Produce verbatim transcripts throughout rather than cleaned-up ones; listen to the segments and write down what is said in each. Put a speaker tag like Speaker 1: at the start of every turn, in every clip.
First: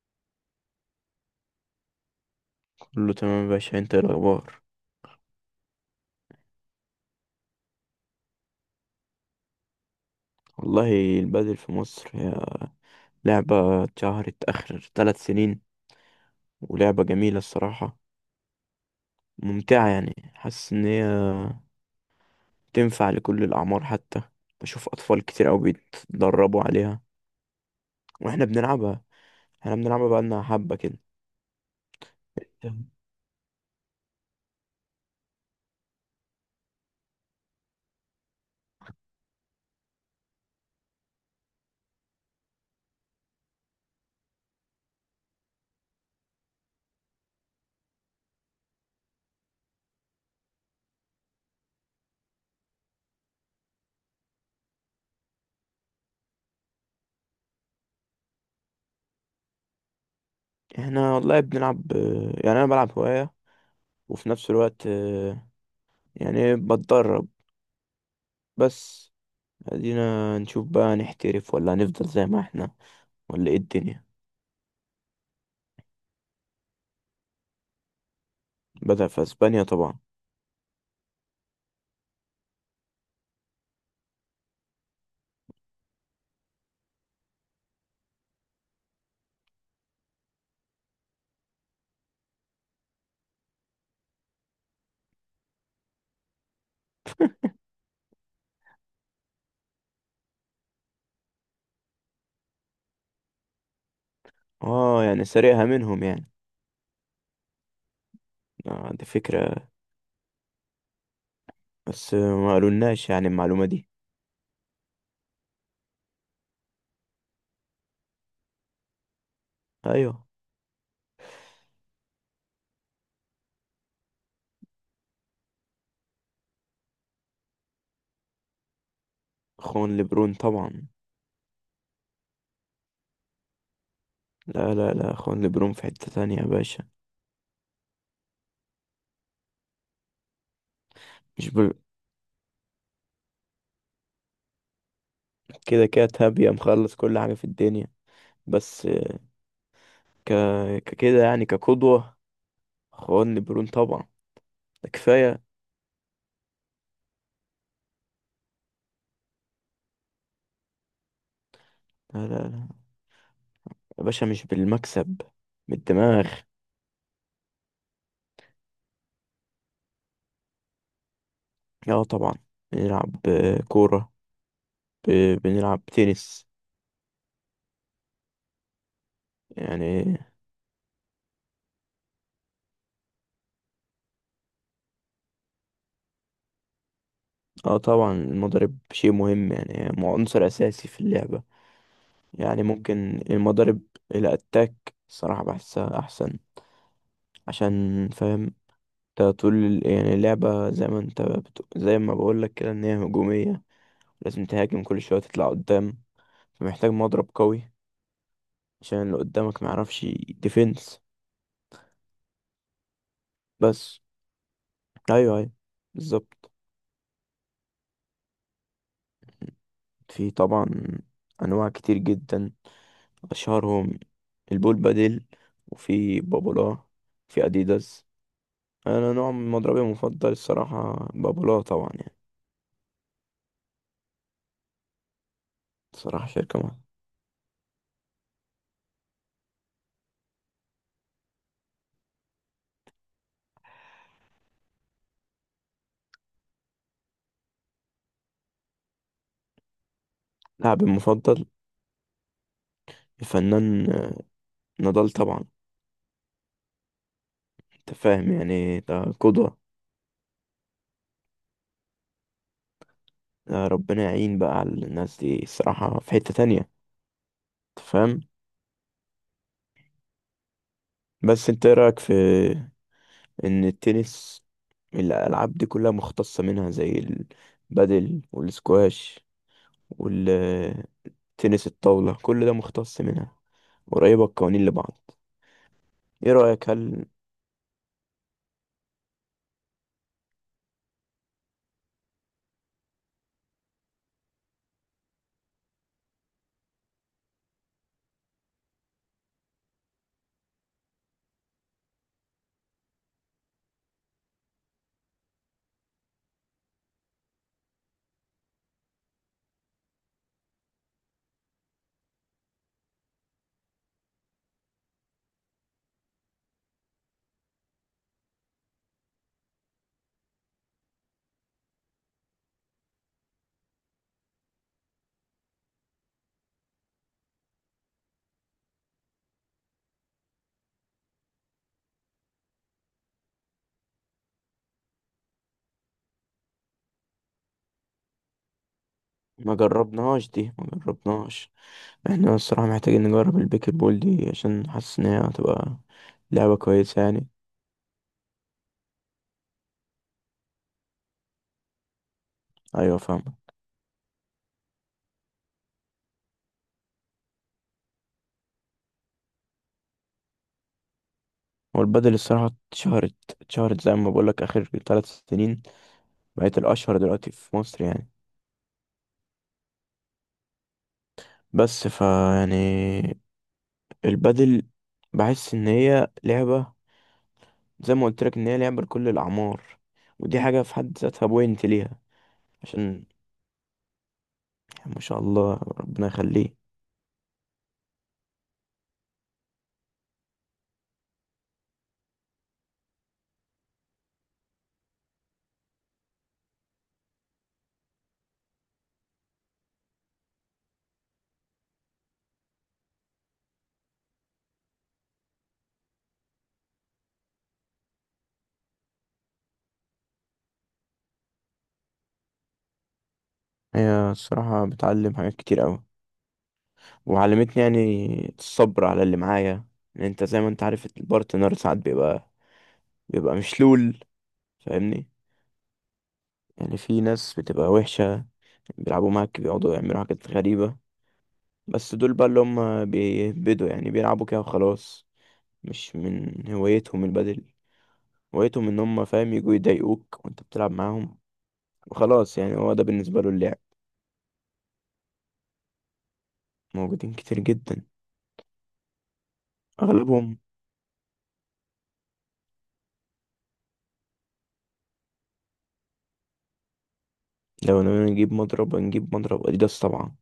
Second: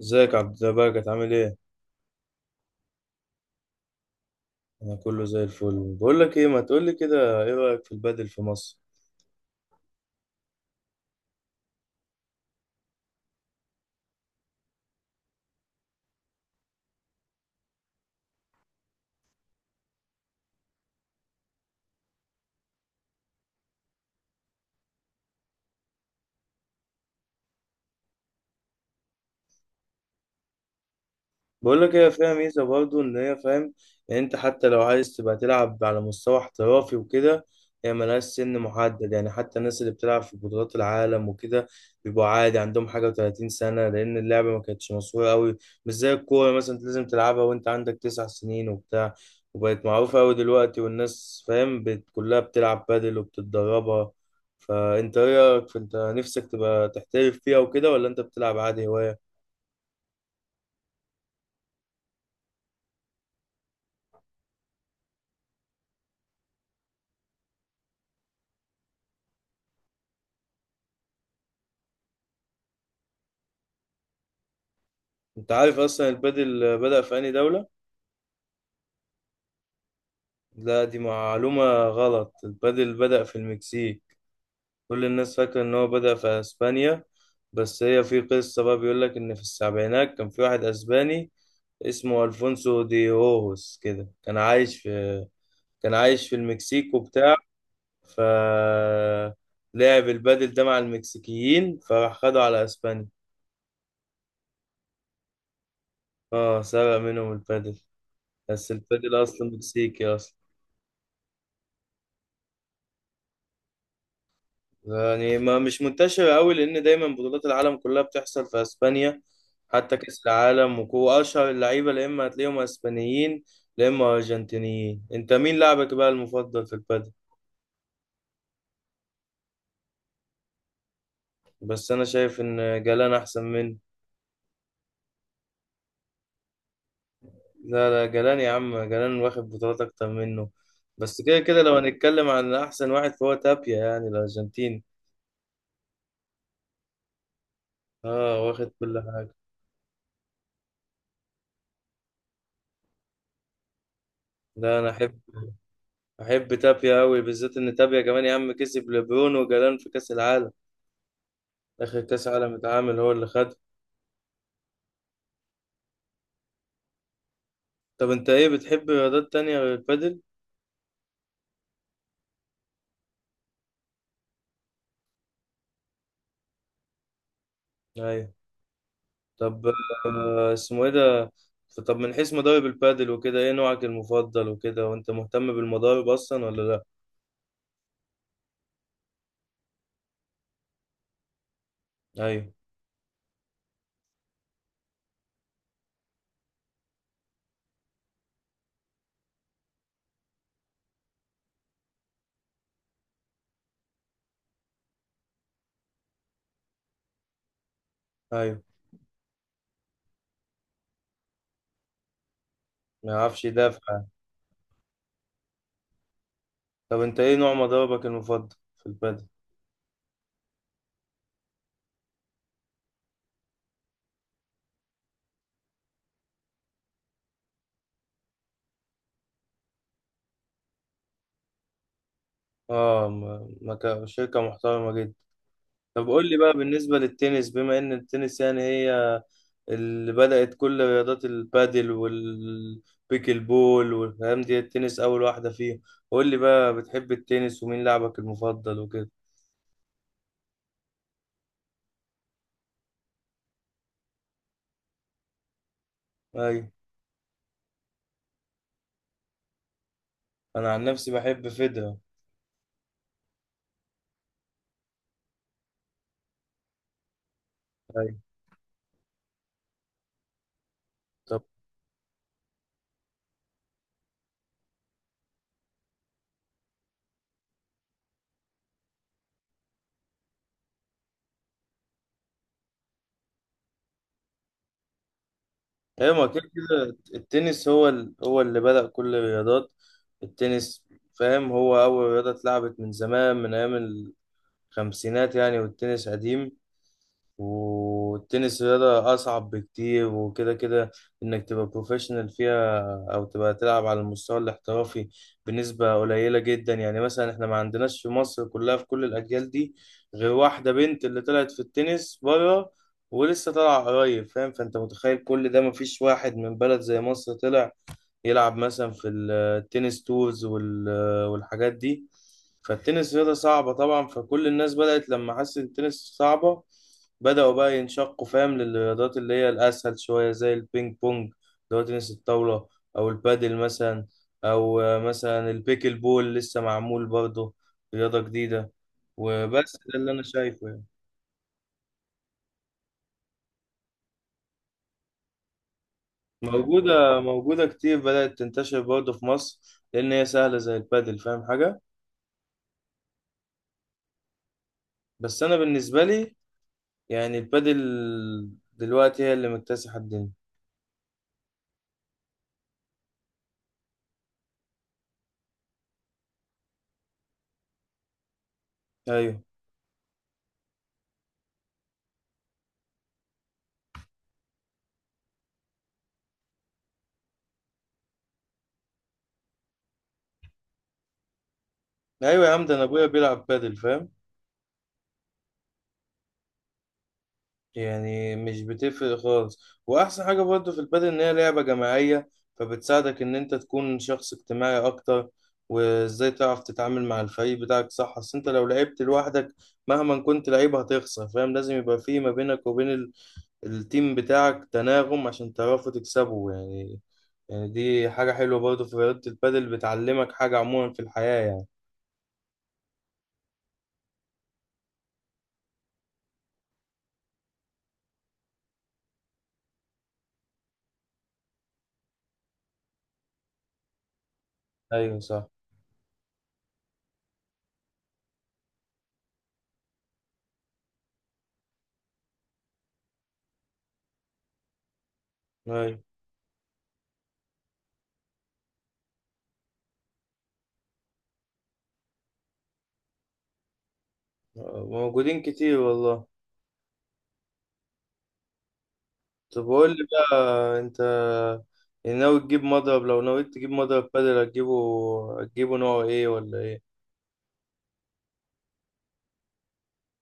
Speaker 1: ازيك يا عبد الزباق؟ عامل ايه؟
Speaker 2: كله تمام يا باشا، انت ايه الاخبار؟
Speaker 1: انا كله زي الفل. بقول لك ايه، ما تقول لي كده، ايه رأيك في البادل في مصر؟
Speaker 2: والله، البادل في مصر هي لعبة اتشهرت اخر ثلاث سنين، ولعبة جميلة الصراحة، ممتعة. يعني حاسس ان هي تنفع لكل الاعمار. حتى بشوف اطفال كتير اوي بيتدربوا عليها. واحنا بنلعبها احنا بنلعبها بقالنا حبة كده.
Speaker 1: بقول لك هي فيها ميزة
Speaker 2: تمام.
Speaker 1: برضو، إن هي فاهم يعني، أنت حتى لو عايز تبقى تلعب على مستوى احترافي وكده، هي ملهاش سن محدد. يعني حتى الناس اللي بتلعب في بطولات العالم وكده بيبقوا عادي عندهم حاجة و30 سنة، لأن اللعبة ما كانتش مشهورة أوي. مش زي الكورة مثلا، أنت لازم تلعبها وأنت عندك تسع سنين وبتاع. وبقت معروفة أوي دلوقتي والناس فاهم بت- كلها بتلعب بادل وبتتدربها. فأنت إيه رأيك في أنت نفسك تبقى تحترف فيها وكده، ولا أنت بتلعب عادي هواية؟
Speaker 2: احنا والله بنلعب اه، يعني انا بلعب هواية، وفي نفس الوقت، اه، يعني بتدرب. بس ادينا نشوف بقى، نحترف ولا هنفضل زي ما احنا، ولا ايه الدنيا.
Speaker 1: انت عارف اصلا البادل بدأ في انهي دولة؟
Speaker 2: بدأ في اسبانيا طبعا.
Speaker 1: لا، دي معلومة غلط. البادل بدأ في المكسيك. كل الناس فاكرة ان هو بدأ في اسبانيا، بس هي في قصة بقى، بيقول لك ان في السبعينات كان في واحد اسباني اسمه الفونسو دي هوهوس كده، كان عايش في كان عايش في المكسيك وبتاع. ف لعب البادل ده مع المكسيكيين، فراح خدوا على اسبانيا.
Speaker 2: اه، يعني سرقها منهم يعني.
Speaker 1: اه، سرق منهم البادل، بس
Speaker 2: آه ده
Speaker 1: البادل اصلا
Speaker 2: فكرة،
Speaker 1: مكسيكي اصلا.
Speaker 2: بس ما قالولناش يعني المعلومة دي.
Speaker 1: يعني ما مش منتشرة قوي، لأن دايما بطولات العالم كلها بتحصل في أسبانيا، حتى
Speaker 2: ايوه،
Speaker 1: كأس العالم. وكو أشهر اللعيبة، يا إما هتلاقيهم أسبانيين يا إما أرجنتينيين. أنت مين لاعبك بقى المفضل في البادل؟
Speaker 2: اخوان لبرون طبعا.
Speaker 1: بس أنا شايف إن جلان أحسن منه.
Speaker 2: لا لا لا، اخوان لبرون في حتة تانية يا باشا.
Speaker 1: لا لا، جلان يا عم، جلان واخد بطولات أكتر منه. بس كده
Speaker 2: مش
Speaker 1: كده
Speaker 2: بل...
Speaker 1: لو هنتكلم عن أحسن واحد، فهو تابيا يعني الأرجنتيني.
Speaker 2: كده كده تابية مخلص كل حاجة في الدنيا.
Speaker 1: آه، واخد
Speaker 2: بس
Speaker 1: كل
Speaker 2: آه،
Speaker 1: حاجة.
Speaker 2: ك... ككده، يعني كقدوة، اخوان لبرون طبعا،
Speaker 1: لا، أنا
Speaker 2: ده
Speaker 1: أحب،
Speaker 2: كفاية.
Speaker 1: أحب تابيا أوي، بالذات إن تابيا كمان يا عم كسب لبرون وجلان في كأس العالم. آخر
Speaker 2: لا
Speaker 1: كأس
Speaker 2: لا
Speaker 1: عالم
Speaker 2: لا
Speaker 1: اتعمل هو اللي خد.
Speaker 2: يا باشا، مش بالمكسب، بالدماغ.
Speaker 1: طب أنت إيه بتحب رياضات تانية غير البادل؟
Speaker 2: اه طبعا، بنلعب آه، كورة، ب... بنلعب تنس
Speaker 1: أيوة. طب
Speaker 2: يعني.
Speaker 1: آه، اسمه إيه ده؟ طب من حيث مضارب البادل وكده، إيه نوعك المفضل وكده؟ وأنت مهتم بالمضارب أصلا ولا لأ؟
Speaker 2: اه طبعا، المضارب شيء مهم. يعني مو- عنصر اساسي في اللعبة.
Speaker 1: أيوة.
Speaker 2: يعني ممكن المضارب الاتاك الصراحة بحسها احسن، عشان فاهم انت طول ال- يعني اللعبة، زي ما انت بتق... زي ما بقولك كده، ان هي هجومية، لازم تهاجم كل شوية، تطلع قدام، فمحتاج مضرب قوي،
Speaker 1: أيوة،
Speaker 2: عشان اللي قدامك معرفش ديفنس.
Speaker 1: ما يعرفش يدافع
Speaker 2: بس
Speaker 1: يعني.
Speaker 2: ايوه ايوه، بالظبط.
Speaker 1: طب أنت إيه نوع مضاربك المفضل في البادل؟
Speaker 2: في طبعا انواع كتير جدا، أشهرهم البول بادل، وفي بابولا، في أديداس. أنا نوع من مضربي المفضل الصراحة بابولا طبعا يعني،
Speaker 1: آه، م- مكا- شركة محترمة جدا. طب
Speaker 2: صراحة
Speaker 1: قول لي بقى
Speaker 2: شركة ما.
Speaker 1: بالنسبة للتنس، بما إن التنس يعني هي اللي بدأت كل رياضات البادل والبيكل بول والكلام دي، التنس أول واحدة فيهم. قول لي بقى، بتحب التنس؟ ومين لاعبك المفضل وكده؟
Speaker 2: لاعبي المفضل الفنان آه، نضال طبعا.
Speaker 1: أيوة.
Speaker 2: أنت فاهم، يعني ده قدوة.
Speaker 1: أنا عن نفسي بحب فيدرر.
Speaker 2: ده ربنا يعين بقى على الناس دي الصراحة، في حتة تانية أنت
Speaker 1: أيوة.
Speaker 2: فاهم.
Speaker 1: طب.
Speaker 2: بس أنت إيه رأيك في إن التنس، الألعاب دي كلها مختصة منها، زي البادل والسكواش، تنس الطاولة كل ده مختص منها، قريبة القوانين لبعض.
Speaker 1: أيوة، ما
Speaker 2: ايه
Speaker 1: كده
Speaker 2: رأيك
Speaker 1: كده
Speaker 2: هل،
Speaker 1: التنس هو ال... هو اللي بدأ كل الرياضات. التنس فاهم هو أول رياضة اتلعبت من زمان، من أيام الخمسينات يعني، والتنس قديم. والتنس رياضة أصعب بكتير، وكده كده إنك تبقى بروفيشنال فيها أو تبقى تلعب على المستوى الاحترافي بنسبة قليلة جدا. يعني مثلا إحنا ما عندناش في مصر كلها، في كل الأجيال دي، غير واحدة بنت اللي طلعت في التنس بره، ولسه طالعة قريب فاهم. فأنت متخيل كل ده مفيش واحد من بلد زي مصر طلع يلعب مثلا في التنس تورز وال- والحاجات دي. فالتنس رياضة صعبة طبعا، فكل الناس بدأت لما حست التنس صعبة بدأوا بقى ينشقوا فاهم للرياضات اللي هي الأسهل شوية، زي البينج بونج اللي هو تنس الطاولة، أو البادل مثلا، أو آه، مثلا البيكل بول لسه معمول برضه، رياضة جديدة.
Speaker 2: ما
Speaker 1: وبس ده اللي أنا
Speaker 2: جربناهاش دي ما
Speaker 1: شايفه يعني.
Speaker 2: جربناهاش، احنا الصراحة محتاجين نجرب البيكر بول دي، عشان حاسس ان هي هتبقى لعبة كويسة
Speaker 1: موجودة،
Speaker 2: يعني.
Speaker 1: موجودة كتير، بدأت تنتشر برضه في مصر، لأن هي سهلة زي البادل. فاهم حاجة؟
Speaker 2: ايوه، فاهمة.
Speaker 1: بس أنا بالنسبة لي يعني، البادل دلوقتي هي اللي مكتسحة الدنيا.
Speaker 2: هو البدل الصراحة اتشهرت اتشهرت زي ما بقولك اخر ثلاث سنين، بقت الاشهر دلوقتي في مصر يعني.
Speaker 1: ايوه.
Speaker 2: بس فا يعني البدل، بحس ان هي لعبة زي ما قلت لك، ان هي لعبة لكل الاعمار، ودي حاجة في حد ذاتها بوينت ليها.
Speaker 1: ايوه يا عم، ده انا
Speaker 2: عشان
Speaker 1: ابويا بيلعب بادل فاهم،
Speaker 2: ما شاء الله ربنا يخليه.
Speaker 1: يعني مش بتفرق خالص. واحسن حاجة برضه في البادل ان هي لعبة جماعية، فبتساعدك ان انت تكون شخص اجتماعي اكتر، وازاي تعرف تتعامل مع الفريق بتاعك صح. اصل انت لو لعبت لوحدك مهما كنت لعيب هتخسر فاهم. لازم يبقى في ما بينك وبين ال- التيم بتاعك تناغم، عشان تعرفوا تكسبوا يعني. يعني دي حاجة حلوة برضه في رياضة البادل، بتعلمك حاجة عموما في الحياة يعني.
Speaker 2: هي الصراحة بتعلم حاجات كتير أوي، وعلمتني يعني الصبر على اللي معايا. يعني انت زي ما انت عارف البارتنر ساعات بيبقى بيبقى مشلول، فاهمني.
Speaker 1: ايوه صح.
Speaker 2: يعني في ناس بتبقى وحشة، بيلعبوا معاك، بيقعدوا يعملوا حاجات غريبة. بس دول بقى اللي هم بيهبدوا، يعني بيلعبوا كده وخلاص، مش
Speaker 1: ايوه
Speaker 2: من هوايتهم البدل. هوايتهم ان هم فاهم يجوا يضايقوك وانت بتلعب معاهم، وخلاص يعني هو ده بالنسبة له اللعب.
Speaker 1: موجودين كتير والله.
Speaker 2: موجودين كتير جدا،
Speaker 1: طب قول لي بقى،
Speaker 2: أغلبهم.
Speaker 1: انت يعني ناوي تجيب مضرب؟ لو نويت تجيب مضرب بادل هتجيبه هتجيبه نوع ايه ولا ايه؟
Speaker 2: لو انا نجيب مضرب نجيب مضرب اديداس طبعا.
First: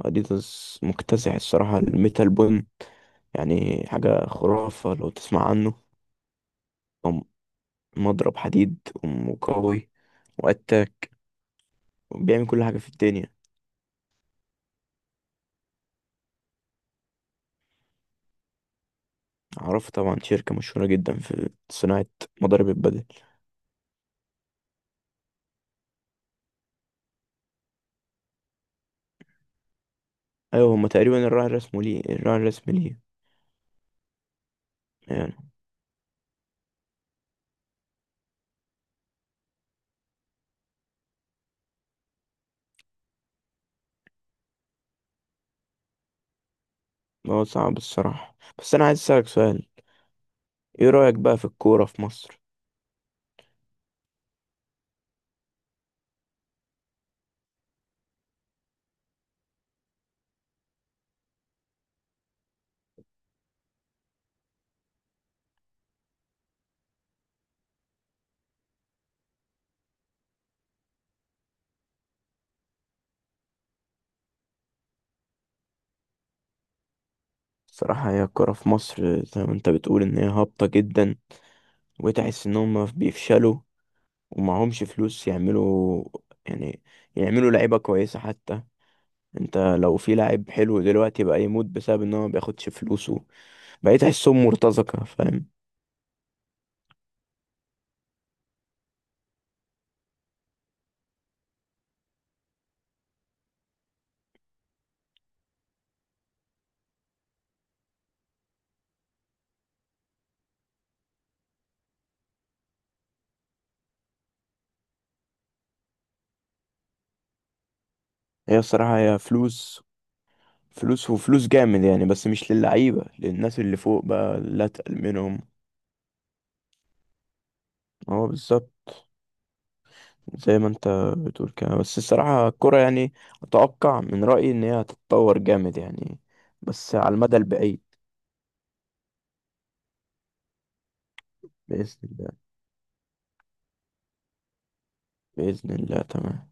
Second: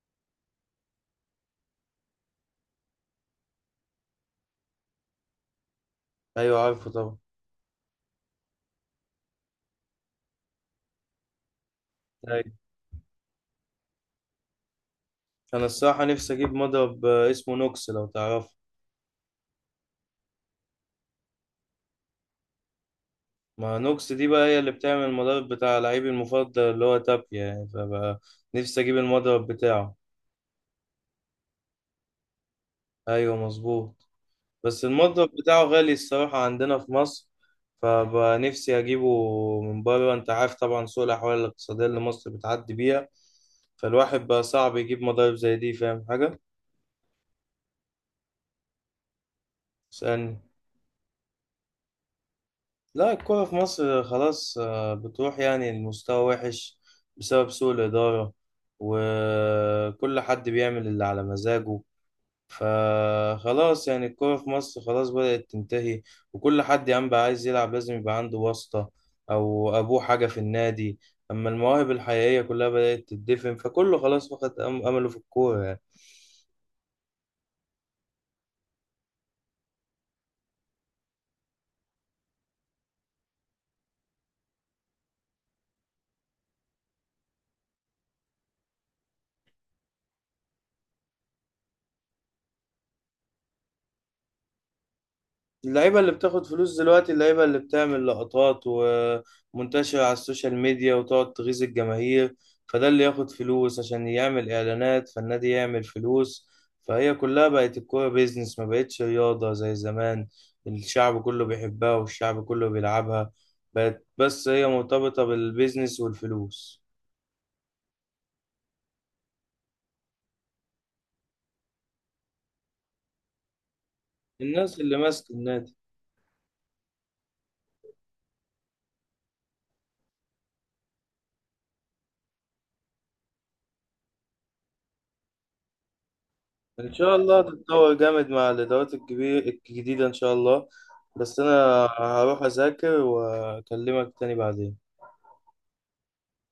Speaker 2: اديداس مكتسح الصراحة، الميتال بون يعني حاجة خرافة لو تسمع عنه.
Speaker 1: ايوه، عارفه طبعا.
Speaker 2: هو مضرب حديد وقوي واتاك، بيعمل
Speaker 1: ايوه.
Speaker 2: كل حاجة في الدنيا.
Speaker 1: انا الصراحه نفسي اجيب مضرب آه، اسمه نوكس، لو تعرفه.
Speaker 2: عرفه طبعا، شركة مشهورة جدا في صناعة مضارب البدل.
Speaker 1: ما نوكس دي بقى هي اللي بتعمل المضرب بتاع لعيبي المفضل اللي هو تابيا يعني، فبقى نفسي اجيب المضرب بتاعه.
Speaker 2: أيوة، هما تقريبا الراعي الرسمي ليه، الراعي الرسمي ليه
Speaker 1: ايوه مظبوط. بس المطبخ
Speaker 2: يعني.
Speaker 1: بتاعه غالي الصراحة عندنا في مصر، فبقى نفسي أجيبه من بره. أنت عارف طبعا سوء الأحوال الاقتصادية اللي مصر بتعدي بيها، فالواحد بقى صعب يجيب مضارب زي دي. فاهم حاجة؟
Speaker 2: هو صعب الصراحة، بس أنا عايز أسألك سؤال.
Speaker 1: اسألني.
Speaker 2: إيه رأيك بقى في الكورة في مصر؟
Speaker 1: لا، الكورة في مصر خلاص آه، بتروح، يعني المستوى وحش بسبب سوء الإدارة، وكل حد بيعمل اللي على مزاجه. فخلاص يعني الكورة في مصر خلاص بدأت تنتهي. وكل حد يا عم بقى عايز يلعب لازم يبقى عنده واسطة أو أبوه حاجة في النادي. أما المواهب الحقيقية كلها بدأت تدفن، فكله خلاص فقد أم- أمله في الكورة يعني.
Speaker 2: الصراحة هي الكورة في مصر زي ما أنت بتقول، إن هي هابطة جدا، وتحس ان هم بيفشلوا، ومعهمش فلوس يعملوا يعني يعملوا لعيبة كويسة حتى. انت لو في لاعب حلو دلوقتي بقى يموت، بسبب ان هو ما بياخدش فلوسه. بقيت احسهم مرتزقة، فاهم.
Speaker 1: اللعيبة اللي بتاخد فلوس دلوقتي اللعيبة اللي بتعمل لقطات ومنتشرة على السوشيال ميديا وتقعد تغيظ الجماهير، فده اللي ياخد فلوس عشان يعمل إعلانات، فالنادي يعمل فلوس. فهي كلها بقت الكورة بيزنس، ما بقتش رياضة زي زمان الشعب كله بيحبها والشعب كله بيلعبها. بقت بس هي مرتبطة بالبيزنس والفلوس.
Speaker 2: هي الصراحة هي فلوس، فلوس وفلوس جامد يعني، بس مش للعيبة، للناس اللي فوق بقى لا
Speaker 1: الناس اللي
Speaker 2: اتقل
Speaker 1: ماسك
Speaker 2: منهم.
Speaker 1: النادي،
Speaker 2: هو بالظبط زي ما انت بتقول كده. بس الصراحة الكرة يعني، أتوقع من رأيي إن هي هتتطور جامد يعني،
Speaker 1: ان
Speaker 2: بس على
Speaker 1: شاء
Speaker 2: المدى
Speaker 1: الله
Speaker 2: البعيد.
Speaker 1: تتطور جامد مع الادارات الكبير الجديده ان شاء الله. بس انا
Speaker 2: بإذن الله،
Speaker 1: هروح اذاكر واكلمك تاني بعدين.
Speaker 2: بإذن الله، تمام.